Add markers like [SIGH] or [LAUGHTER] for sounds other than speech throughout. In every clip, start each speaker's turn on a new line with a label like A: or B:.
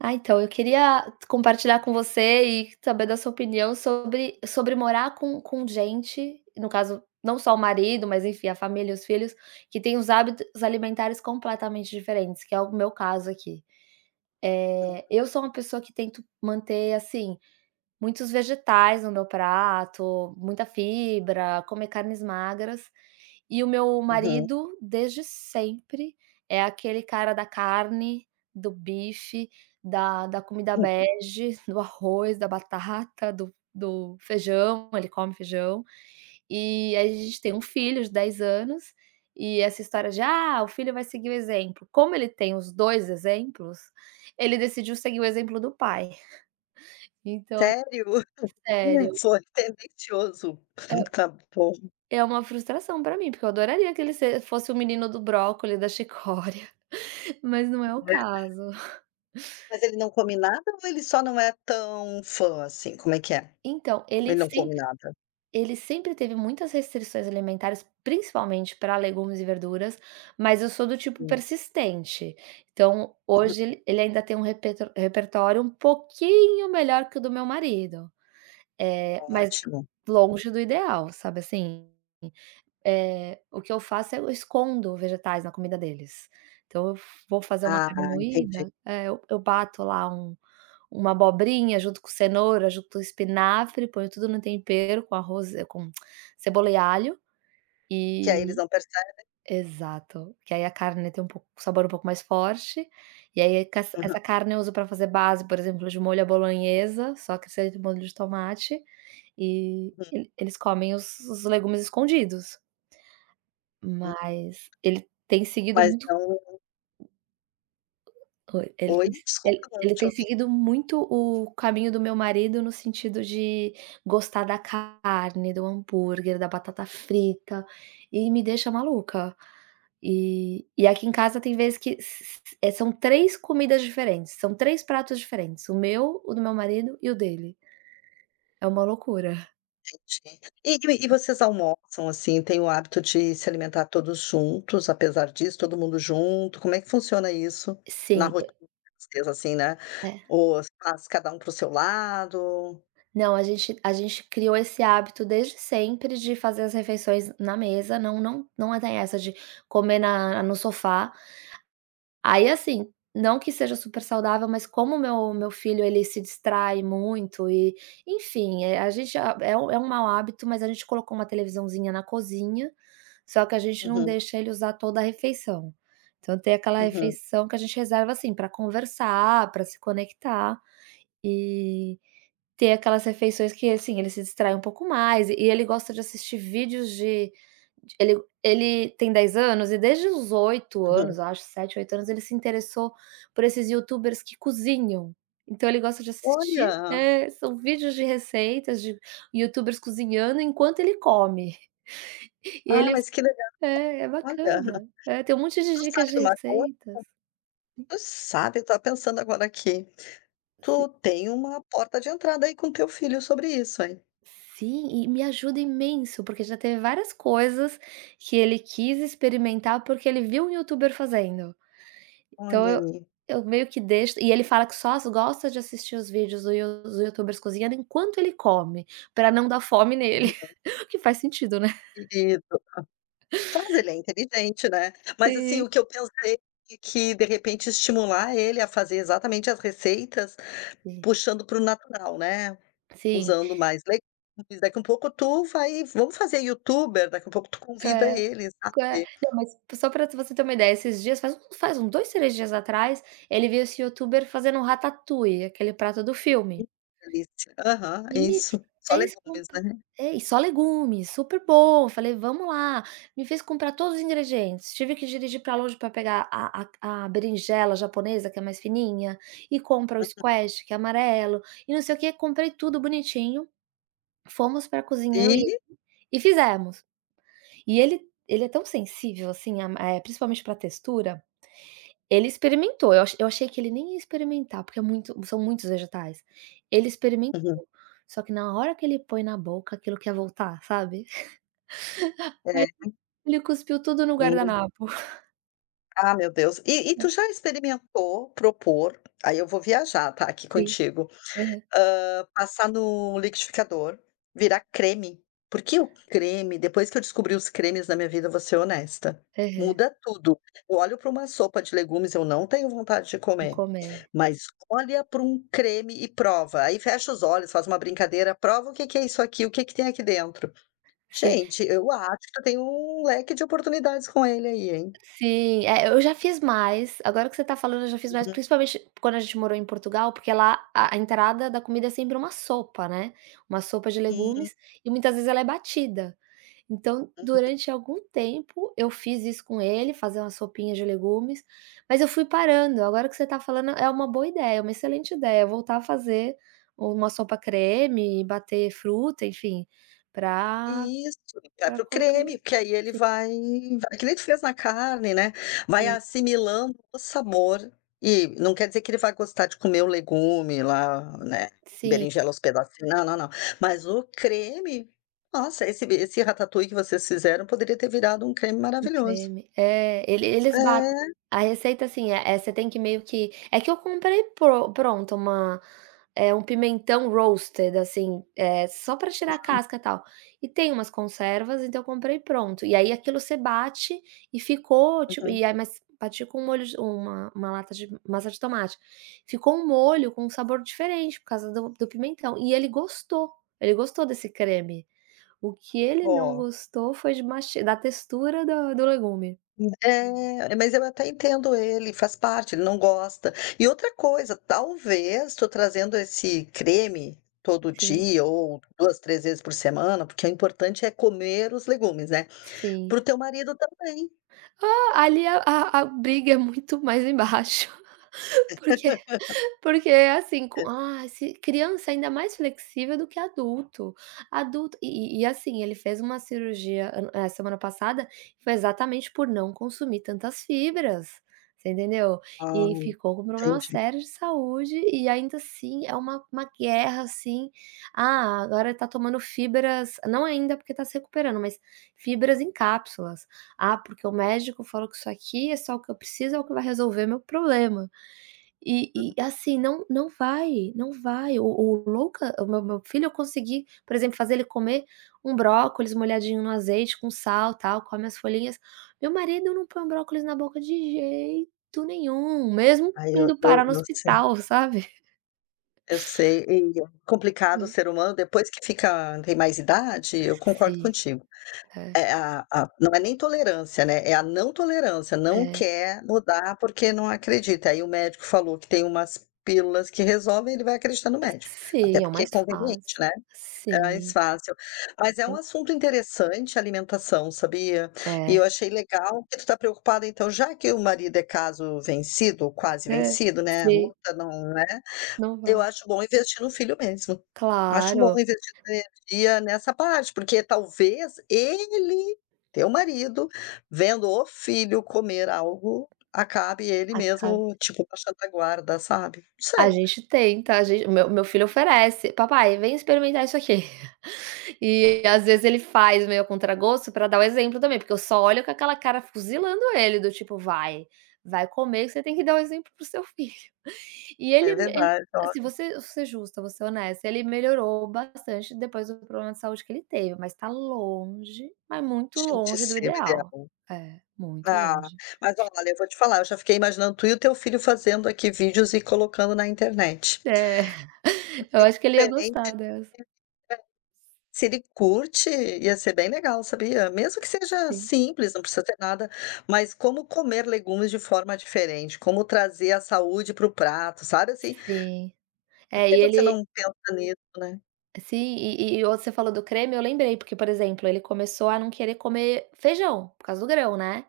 A: Ah, então, eu queria compartilhar com você e saber da sua opinião sobre sobre morar com com gente, no caso, não só o marido, mas enfim, a família e os filhos, que têm os hábitos alimentares completamente diferentes, que é o meu caso aqui.
B: Uhum.
A: Eh, eu sou uma pessoa que tento manter, assim, muitos vegetais no meu prato, muita fibra, comer carnes magras e o meu
B: Uhum.
A: marido, desde sempre, é aquele cara da carne, do bife, da da comida
B: Uhum.
A: bege, do arroz, da batata, do do feijão, ele come feijão. E aí a gente tem um filho de 10 anos e essa história de: "Ah, o filho vai seguir o exemplo". Como ele tem os 2 exemplos, ele decidiu seguir o exemplo do pai. [CHUCKLES] Então
B: Sério? [CHUCKLES]
A: sério
B: Sonho tendencioso.
A: É
B: [CHUCKLES] Tá bom.
A: é uma frustração pra mim, porque eu adoraria que ele se fosse o menino do brócolis, da chicória, mas não é o
B: Né.
A: caso. [CHUCKLES]
B: Mas ele não come nada ou ele só não é tão fã, assim, como é que é?
A: Então,
B: Ele
A: ele
B: não come
A: sempre
B: nada.
A: ele sempre teve muitas restrições alimentares, principalmente pra legumes e verduras, mas eu sou do tipo
B: É.
A: persistente. Então,
B: Uhum.
A: hoje ele ainda tem um repe repertório um pouquinho melhor que o do meu marido, eh, mas
B: Ótimo.
A: longe do ideal, sabe, assim. Eh, o que eu faço, é: eu escondo vegetais na comida deles. Então, eu vou fazer uma
B: Ah,
A: carne moída
B: entendi.
A: é, eu eu bato lá um uma abobrinha junto com cenoura, junto com espinafre, ponho tudo no tempero, com arroz, com [CLICKS TONGUE] cebola e alho,
B: Que aí eles
A: e
B: não percebem.
A: exato, que aí a carne tem um pouco um sabor um pouco mais forte. E aí, ca
B: Aham.
A: essa carne eu uso pra fazer base, por exemplo, de molho à bolonhesa, só que esse aí de molho de tomate, e
B: Hum.
A: ele eles comem os os legumes escondidos.
B: Hum.
A: Mas ele tem seguido
B: Mas
A: muito
B: não
A: oi, ele
B: Oi?
A: tem se ele
B: Desculpa, não
A: ele
B: te
A: tem
B: ouvi.
A: seguido muito o caminho do meu marido no sentido de gostar da carne, do hambúrguer, da batata frita. E me deixa maluca. E e aqui em casa tem vez que s s é, são 3 comidas diferentes, são 3 pratos diferentes, o meu, o do meu marido e o dele. É uma loucura.
B: Entendi. E e vocês almoçam, assim, têm o hábito de se alimentar todos juntos, apesar disso, todo mundo junto, como é que funciona isso, na
A: Sim, e
B: rotina de vocês, assim, né,
A: É.
B: ou faz cada um para o seu lado?
A: Não, a gente a gente criou esse hábito desde sempre de fazer as refeições na mesa. Não não não tem dessa de comer na no sofá aí assim, não que seja super saudável, mas como meu meu filho ele se distrai muito e enfim, eh, a gente é um é um mau hábito, mas a gente colocou uma televisãozinha na cozinha, só que a gente não
B: Uhum.
A: deixa ele usar toda a refeição. Então, tem aquela
B: Uhum.
A: refeição que a gente reserva, assim, pra conversar, pra se conectar e ter aquelas refeições que, assim, ele se distrai um pouco mais e ele gosta de assistir vídeos de ele ele tem 10 anos e desde os 8
B: Uhum.
A: anos, eu acho, 7, 8 anos, ele se interessou por esses YouTubers que cozinham. Então, ele gosta de assistir,
B: Olha!
A: eh, são vídeos de receitas de YouTubers cozinhando enquanto ele come. E
B: Ah,
A: ele
B: mas que legal.
A: é, é
B: Olha,
A: bacana. É, tem um monte de
B: tu
A: dicas
B: sabe
A: de
B: de uma coisa,
A: receitas. Hum.
B: tu sabe, eu tava pensando agora aqui,
A: Sim.
B: tu tem uma porta de entrada aí com teu filho sobre isso, heim.
A: Sim, e me ajuda imenso, porque já teve várias coisas que ele quis experimentar, porque ele viu um YouTuber fazendo. Então,
B: Olha
A: eu
B: aí.
A: eu meio que deixo e ele fala que só s gosta de assistir os vídeos do You dos YouTubers cozinhando enquanto ele come, pra não dar fome nele.
B: Uhum.
A: [CHUCKLES] O que faz sentido, né? [CHUCKLES]
B: Querido. Mas ele é inteligente, né, mas assim,
A: Sim.
B: o que eu pensei que de repente estimular ele a fazer exatamente as receitas,
A: É.
B: puxando para o natural, né,
A: Sim.
B: usando mais legumes, daqui um pouco tu vai vamo fazer Youtube, daqui um pouco tu convida
A: É,
B: ele,
A: que
B: sabe.
A: não, mas só pra você ter uma ideia, esses dias, faz um faz uns 2, 3 dias atrás, ele viu esse YouTuber fazendo um ratatouille, aquele prato do
B: Hum,
A: filme
B: que delicia. Aham,
A: e me
B: isso, só
A: fez
B: legumes,
A: comprar
B: né.
A: é e só legumes, super bom. Falei: "Vamo lá". Me fez comprar todos os ingredientes. Tive que dirigir pra longe pra pegar a a a berinjela japonesa, que é mais fininha, e compra o
B: Uhum.
A: squash, que é amarelo, e não sei o quê, comprei tudo bonitinho, fomos pra cozinha eu e ele
B: E?
A: e fizemos. E ele ele é tão sensível assim a é é principalmente pra textura, ele experimentou, eu acho eu achei que ele nem ia experimentar, porque é muito são muitos vegetais. Ele
B: Uhum.
A: experimentou, só que na hora que ele põe na boca, aquilo quer voltar, sabe?
B: É.
A: [CHUCKLES] Aí ele cuspiu tudo no
B: Hum.
A: guardanapo. [CHUCKLES]
B: Ah, meu Deus! E e tu
A: Ah.
B: já experimentou propor aí eu vou viajar, tá, aqui
A: Sim,
B: contigo.
A: aham.
B: Hã, passar no liquidificador, virar creme, porque o creme, depois que eu descobri os cremes na minha vida, vou ser honesta,
A: Aham.
B: muda tudo. Eu olho pra uma sopa de legumes, eu não tenho vontade de
A: De
B: comer,
A: comer.
B: mas olha para um creme e prova. Aí fecha os olhos, faz uma brincadeira: "Prova o que que é isso aqui, o que que tem aqui dentro".
A: Sim.
B: Gente, eu acho que tu tem um leque de oportunidades com ele aí, hein?
A: Sim, é, eu já fiz mais. Agora que você tá falando, eu já fiz mais,
B: Uhum.
A: principalmente quando a gente morou em Portugal, porque lá a a entrada da comida é sempre uma sopa, né. Uma sopa de
B: Sim.
A: legumes e muitas vezes ela é batida. Então,
B: Uhum.
A: durante algum tempo, eu fiz isso com ele, fazer uma sopinha de legumes, mas eu fui parando. Agora que você tá falando, é uma boa ideia, uma excelente ideia voltar a fazer uma sopa creme, bater fruta, enfim, pra
B: Isso, vai
A: pra
B: para o
A: colocar
B: creme,
A: no
B: que aí ele
A: sim.
B: vai vai que nem tu fez na carne, né? Vai
A: Sim.
B: assimilando o sabor. E não quer dizer que ele vai gostar de comer o legume lá, né?
A: Sim.
B: Berinjela aos pedacinhos. Não, não, não. Mas o creme, nossa, esse b esse ratatouille que vocês fizeram poderia ter virado um creme
A: Um
B: maravilhoso.
A: creme. É, ele eles bat
B: É.
A: a receita, assim, é: você tem que meio que é que eu comprei pron pronto uma, eh, 1 pimentão roasted, assim, eh, só pra tirar a
B: Sim.
A: casca, tal. E tem umas conservas, então eu comprei pronto. E aí aquilo você bate e ficou, tipo,
B: Uhum.
A: e aí mas bati com um molho de 1- 1 lata de massa de tomate. Ficou um molho com sabor diferente por causa do do pimentão. E ele gostou, ele gostou desse creme. O que ele não
B: Ó.
A: gostou foi de masti da textura do do legume.
B: Hum. É, olha, mas eu até entendo ele, faz parte, ele não gosta. E, outra coisa, talvez tu trazendo esse creme todo
A: Sim.
B: dia ou 2, 3 vezes por semana, porque o importante é comer os legumes, né,
A: Sim.
B: para o teu marido também.
A: Ó, ali a a a briga é muito mais embaixo, [CHUCKLES] porque
B: [LAUGHS]
A: porque é assim, com
B: Hã?
A: ah, se criança é ainda mais flexível do que adulto. Adulto e e e, assim, ele fez uma cirurgia an eh, semana passada, que foi exatamente por não consumir tantas fibras, você entendeu?
B: Ah,
A: E aí ficou com problema
B: entendi.
A: sério de saúde e, ainda assim, é uma uma guerra, assim. Ah, agora ele tá tomando fibras não ainda, porque tá se recuperando, mas fibras em cápsulas: "Ah, porque o médico falou que isso aqui é só o que eu preciso, é o que vai resolver meu problema". E
B: Uhum.
A: e, assim, não não vai, não vai. O o Luca, o meu meu filho eu consegui, por exemplo, fazer ele comer um brócolis molhadinho no azeite com sal, tal, come as folhinhas. Meu marido não põe um brócolis na boca de jeito nenhum, mesmo
B: Aí o
A: indo
B: eu
A: parar no
B: eu sei.
A: hospital, sabe? [CHUCKLES]
B: Eu sei, e complicado o
A: Hã.
B: ser humano, depois que fica tem mais idade, eu concordo
A: Si
B: contigo.
A: é.
B: É, a a não é nem tolerância, né, é a não tolerância, não
A: É.
B: quer mudar, porque não acredita. Aí o médico falou que tem umas pílulas que resolvem, ele vai acreditar no médico, até
A: Sim, é o
B: porque é
A: mais
B: conveniente,
A: fácil.
B: né. É mais
A: Sim.
B: fácil. Mas é um
A: Sim.
B: assunto interessante, alimentação, sabia? E
A: É.
B: eu achei legal que tu tá preocupada, então, já que o marido é caso vencido ou quase
A: É,
B: vencido, né? A
A: sim.
B: luta não, né
A: Não
B: eu
A: vai.
B: acho bom investir no filho mesmo. Acho bom
A: Claro.
B: investir sua energia nessa parte, porque talvez ele, teu marido, vendo o filho comer algo, acabe ele
A: Acab
B: mesmo, tipo, baixando a guarda, sabe, não
A: A
B: sei.
A: gente tenta, a gen o meu o meu filho oferece: "Papai, vem experimentar isso aqui". [CHUCKLES] E às
B: [UNINTELLIGIBLE]
A: vezes ele faz meio a contragosto pra dar o exemplo também, porque eu só olho com aquela cara fuzilando ele, do tipo: "Vai vai comer, que você tem que dar o exemplo para o seu filho". [CHUCKLES] E
B: É
A: ele me ele
B: verdade,
A: assim, vou
B: olha.
A: ser vou ser justa, vou ser honesta, ele melhorou bastante depois do problema de saúde que ele teve, mas tá longe, mas muito
B: Gente, ia
A: longe do
B: ser o
A: ideal.
B: ideal.
A: É, muito
B: Ah,
A: longe.
B: mas, olha, eu vou te falar, eu já fiquei imaginando tu e o teu filho fazendo aqui vídeos e colocando na internet.
A: É,
B: Bem
A: [CHUCKLES] eu acho que ele ia
B: diferente
A: gostar
B: [UNINTELLIGIBLE]
A: dessa.
B: se ele curte, ia ser bem legal, sabia. Mesmo que seja
A: Sim.
B: simples, não precisa ter nada mas como comer legumes de forma diferente, como trazer a saúde para o prato, sabe, assim
A: Sim.
B: por
A: É, e
B: que você
A: ele
B: não pensa nisso, né?
A: Sim, e e o você falou do creme eu lembrei, porque, por exemplo, ele começou a não querer comer feijão, por causa do grão, né,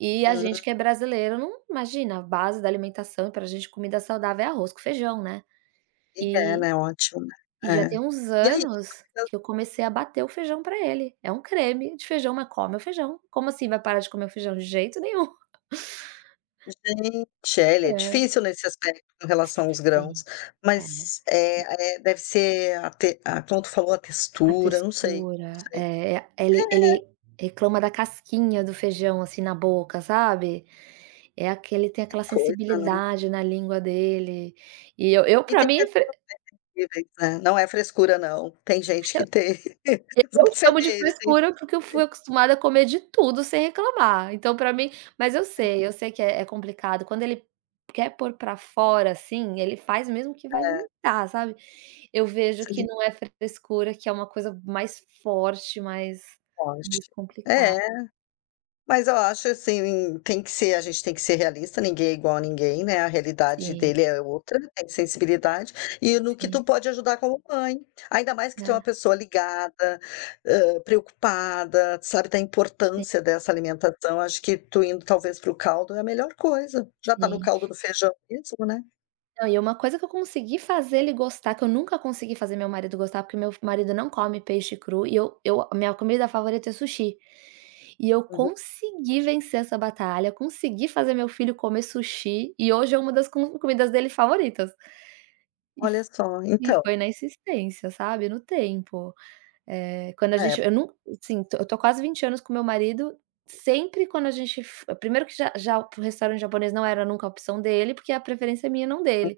A: e a
B: Uhum.
A: gente que é brasileiro não imagina, a base da alimentação pra gente, comida saudável é arroz com feijão, né,
B: Ele é,
A: e
B: né, ótima,
A: e já tem
B: é,
A: uns
B: e aí
A: anos
B: [UNINTELLIGIBLE]
A: que eu comecei a bater o feijão pra ele, é um creme de feijão, mas come o feijão, como assim vai parar de comer o feijão? De jeito nenhum. [CHUCKLES]
B: Gente é, ele é
A: É.
B: difícil nesse aspecto com relação aos
A: Sim,
B: grãos,
A: é.
B: mas, eh eh, deve ser a te a como tu falou, a
A: A
B: textura, não sei, não
A: textura,
B: sei
A: é, a ele
B: é.
A: ele reclama da casquinha do feijão, assim, na boca, sabe, é aquele tem
B: Que
A: aquela
B: coisa, né.
A: sensibilidade na língua dele e eu eu
B: E
A: pra
B: tem
A: mim
B: pessoas
A: fre
B: bem sensíveis, né, não é frescura, não, tem gente
A: Se eu
B: que tem [CHUCKLES] mesmo, porque
A: eu
B: você
A: chamo
B: vê:
A: de
B: ele tem, tem gente
A: frescura porque eu
B: que tem.
A: fui acostumada a comer de tudo sem reclamar, então, pra mim mas eu
B: É.
A: sei, eu sei que é é complicado. Quando ele quer pôr pra fora, assim, ele faz mesmo que vai
B: É.
A: vomitar, sabe. Eu vejo que
B: Sim.
A: não é frescura, que é uma coisa mais forte, mais
B: Pode,
A: mais complicada.
B: é. Mas, ó, acho, assim, tem que ser, a gente tem que ser realista, ninguém é igual a ninguém, né, a realidade
A: Sim.
B: dele é outra, tem sensibilidade, e no que
A: Sim.
B: tu pode ajudar como mãe, ainda mais que tu é uma
A: É.
B: pessoa ligada, hã, preocupada, sabe da
A: Sim.
B: importância dessa alimentação, acho que tu indo talvez para caldo é a melhor coisa, já tá no
A: Sim.
B: caldo do feijão mesmo, né.
A: Não, e é uma coisa que eu consegui fazer ele gostar, que eu nunca consegui fazer meu marido gostar, porque meu f marido não come peixe cru e eu eu a minha comida favorita é sushi. E eu
B: Uhum.
A: consegui vencer essa batalha, consegui fazer meu filho comer sushi e hoje é uma das com comidas dele favoritas. E
B: Olha
A: f
B: só,
A: e
B: então.
A: foi na insistência, sabe, no tempo, eh, quando a
B: É.
A: gente eu num assim, tô eu tô há quase 20 anos com meu marido, sempre quando a gente f primeiro que já já p o restaurante japonês não era nunca a opção dele, porque a preferência é minha, não
B: Hã.
A: dele.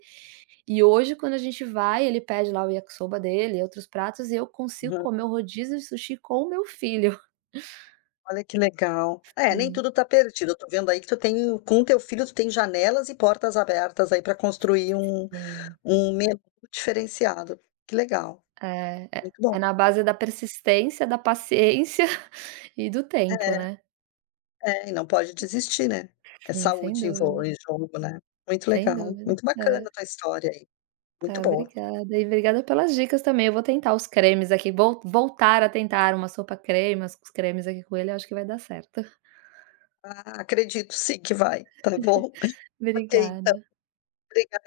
A: E, hoje, quando a gente vai, ele pede lá o yakisoba dele e outros pratos, e eu consigo
B: Aham.
A: comer o rodízio de sushi com o meu filho.
B: Olha, que legal. É, nem
A: Sim.
B: tudo tá perdido. Eu tô vendo aí que tu tem com teu filho, tu tem janelas e portas abertas aí pra construir um
A: Sim.
B: um menu diferenciado. Que legal!
A: É,
B: Muito bom.
A: é na base da persistência, da paciência e do
B: É.
A: tempo, né.
B: É, e não pode desistir, né. É
A: Sim, sem
B: saúde em vo
A: dúvida.
B: em jogo, né. Muito
A: Sem
B: legal,
A: dúvida,
B: muito bacana
A: é.
B: tua história aí. Muito
A: Ah,
B: boa.
A: obrigada. E brigada pelas dicas também, eu vou tentar os cremes aqui, vou voltar a tentar uma sopa creme, as os cremes aqui com ele, acho que vai dar certo.
B: Ah, acredito sim que vai, tá bom?
A: [CHUCKLES]
B: Ok, então.
A: Obrigada.
B: Obrigada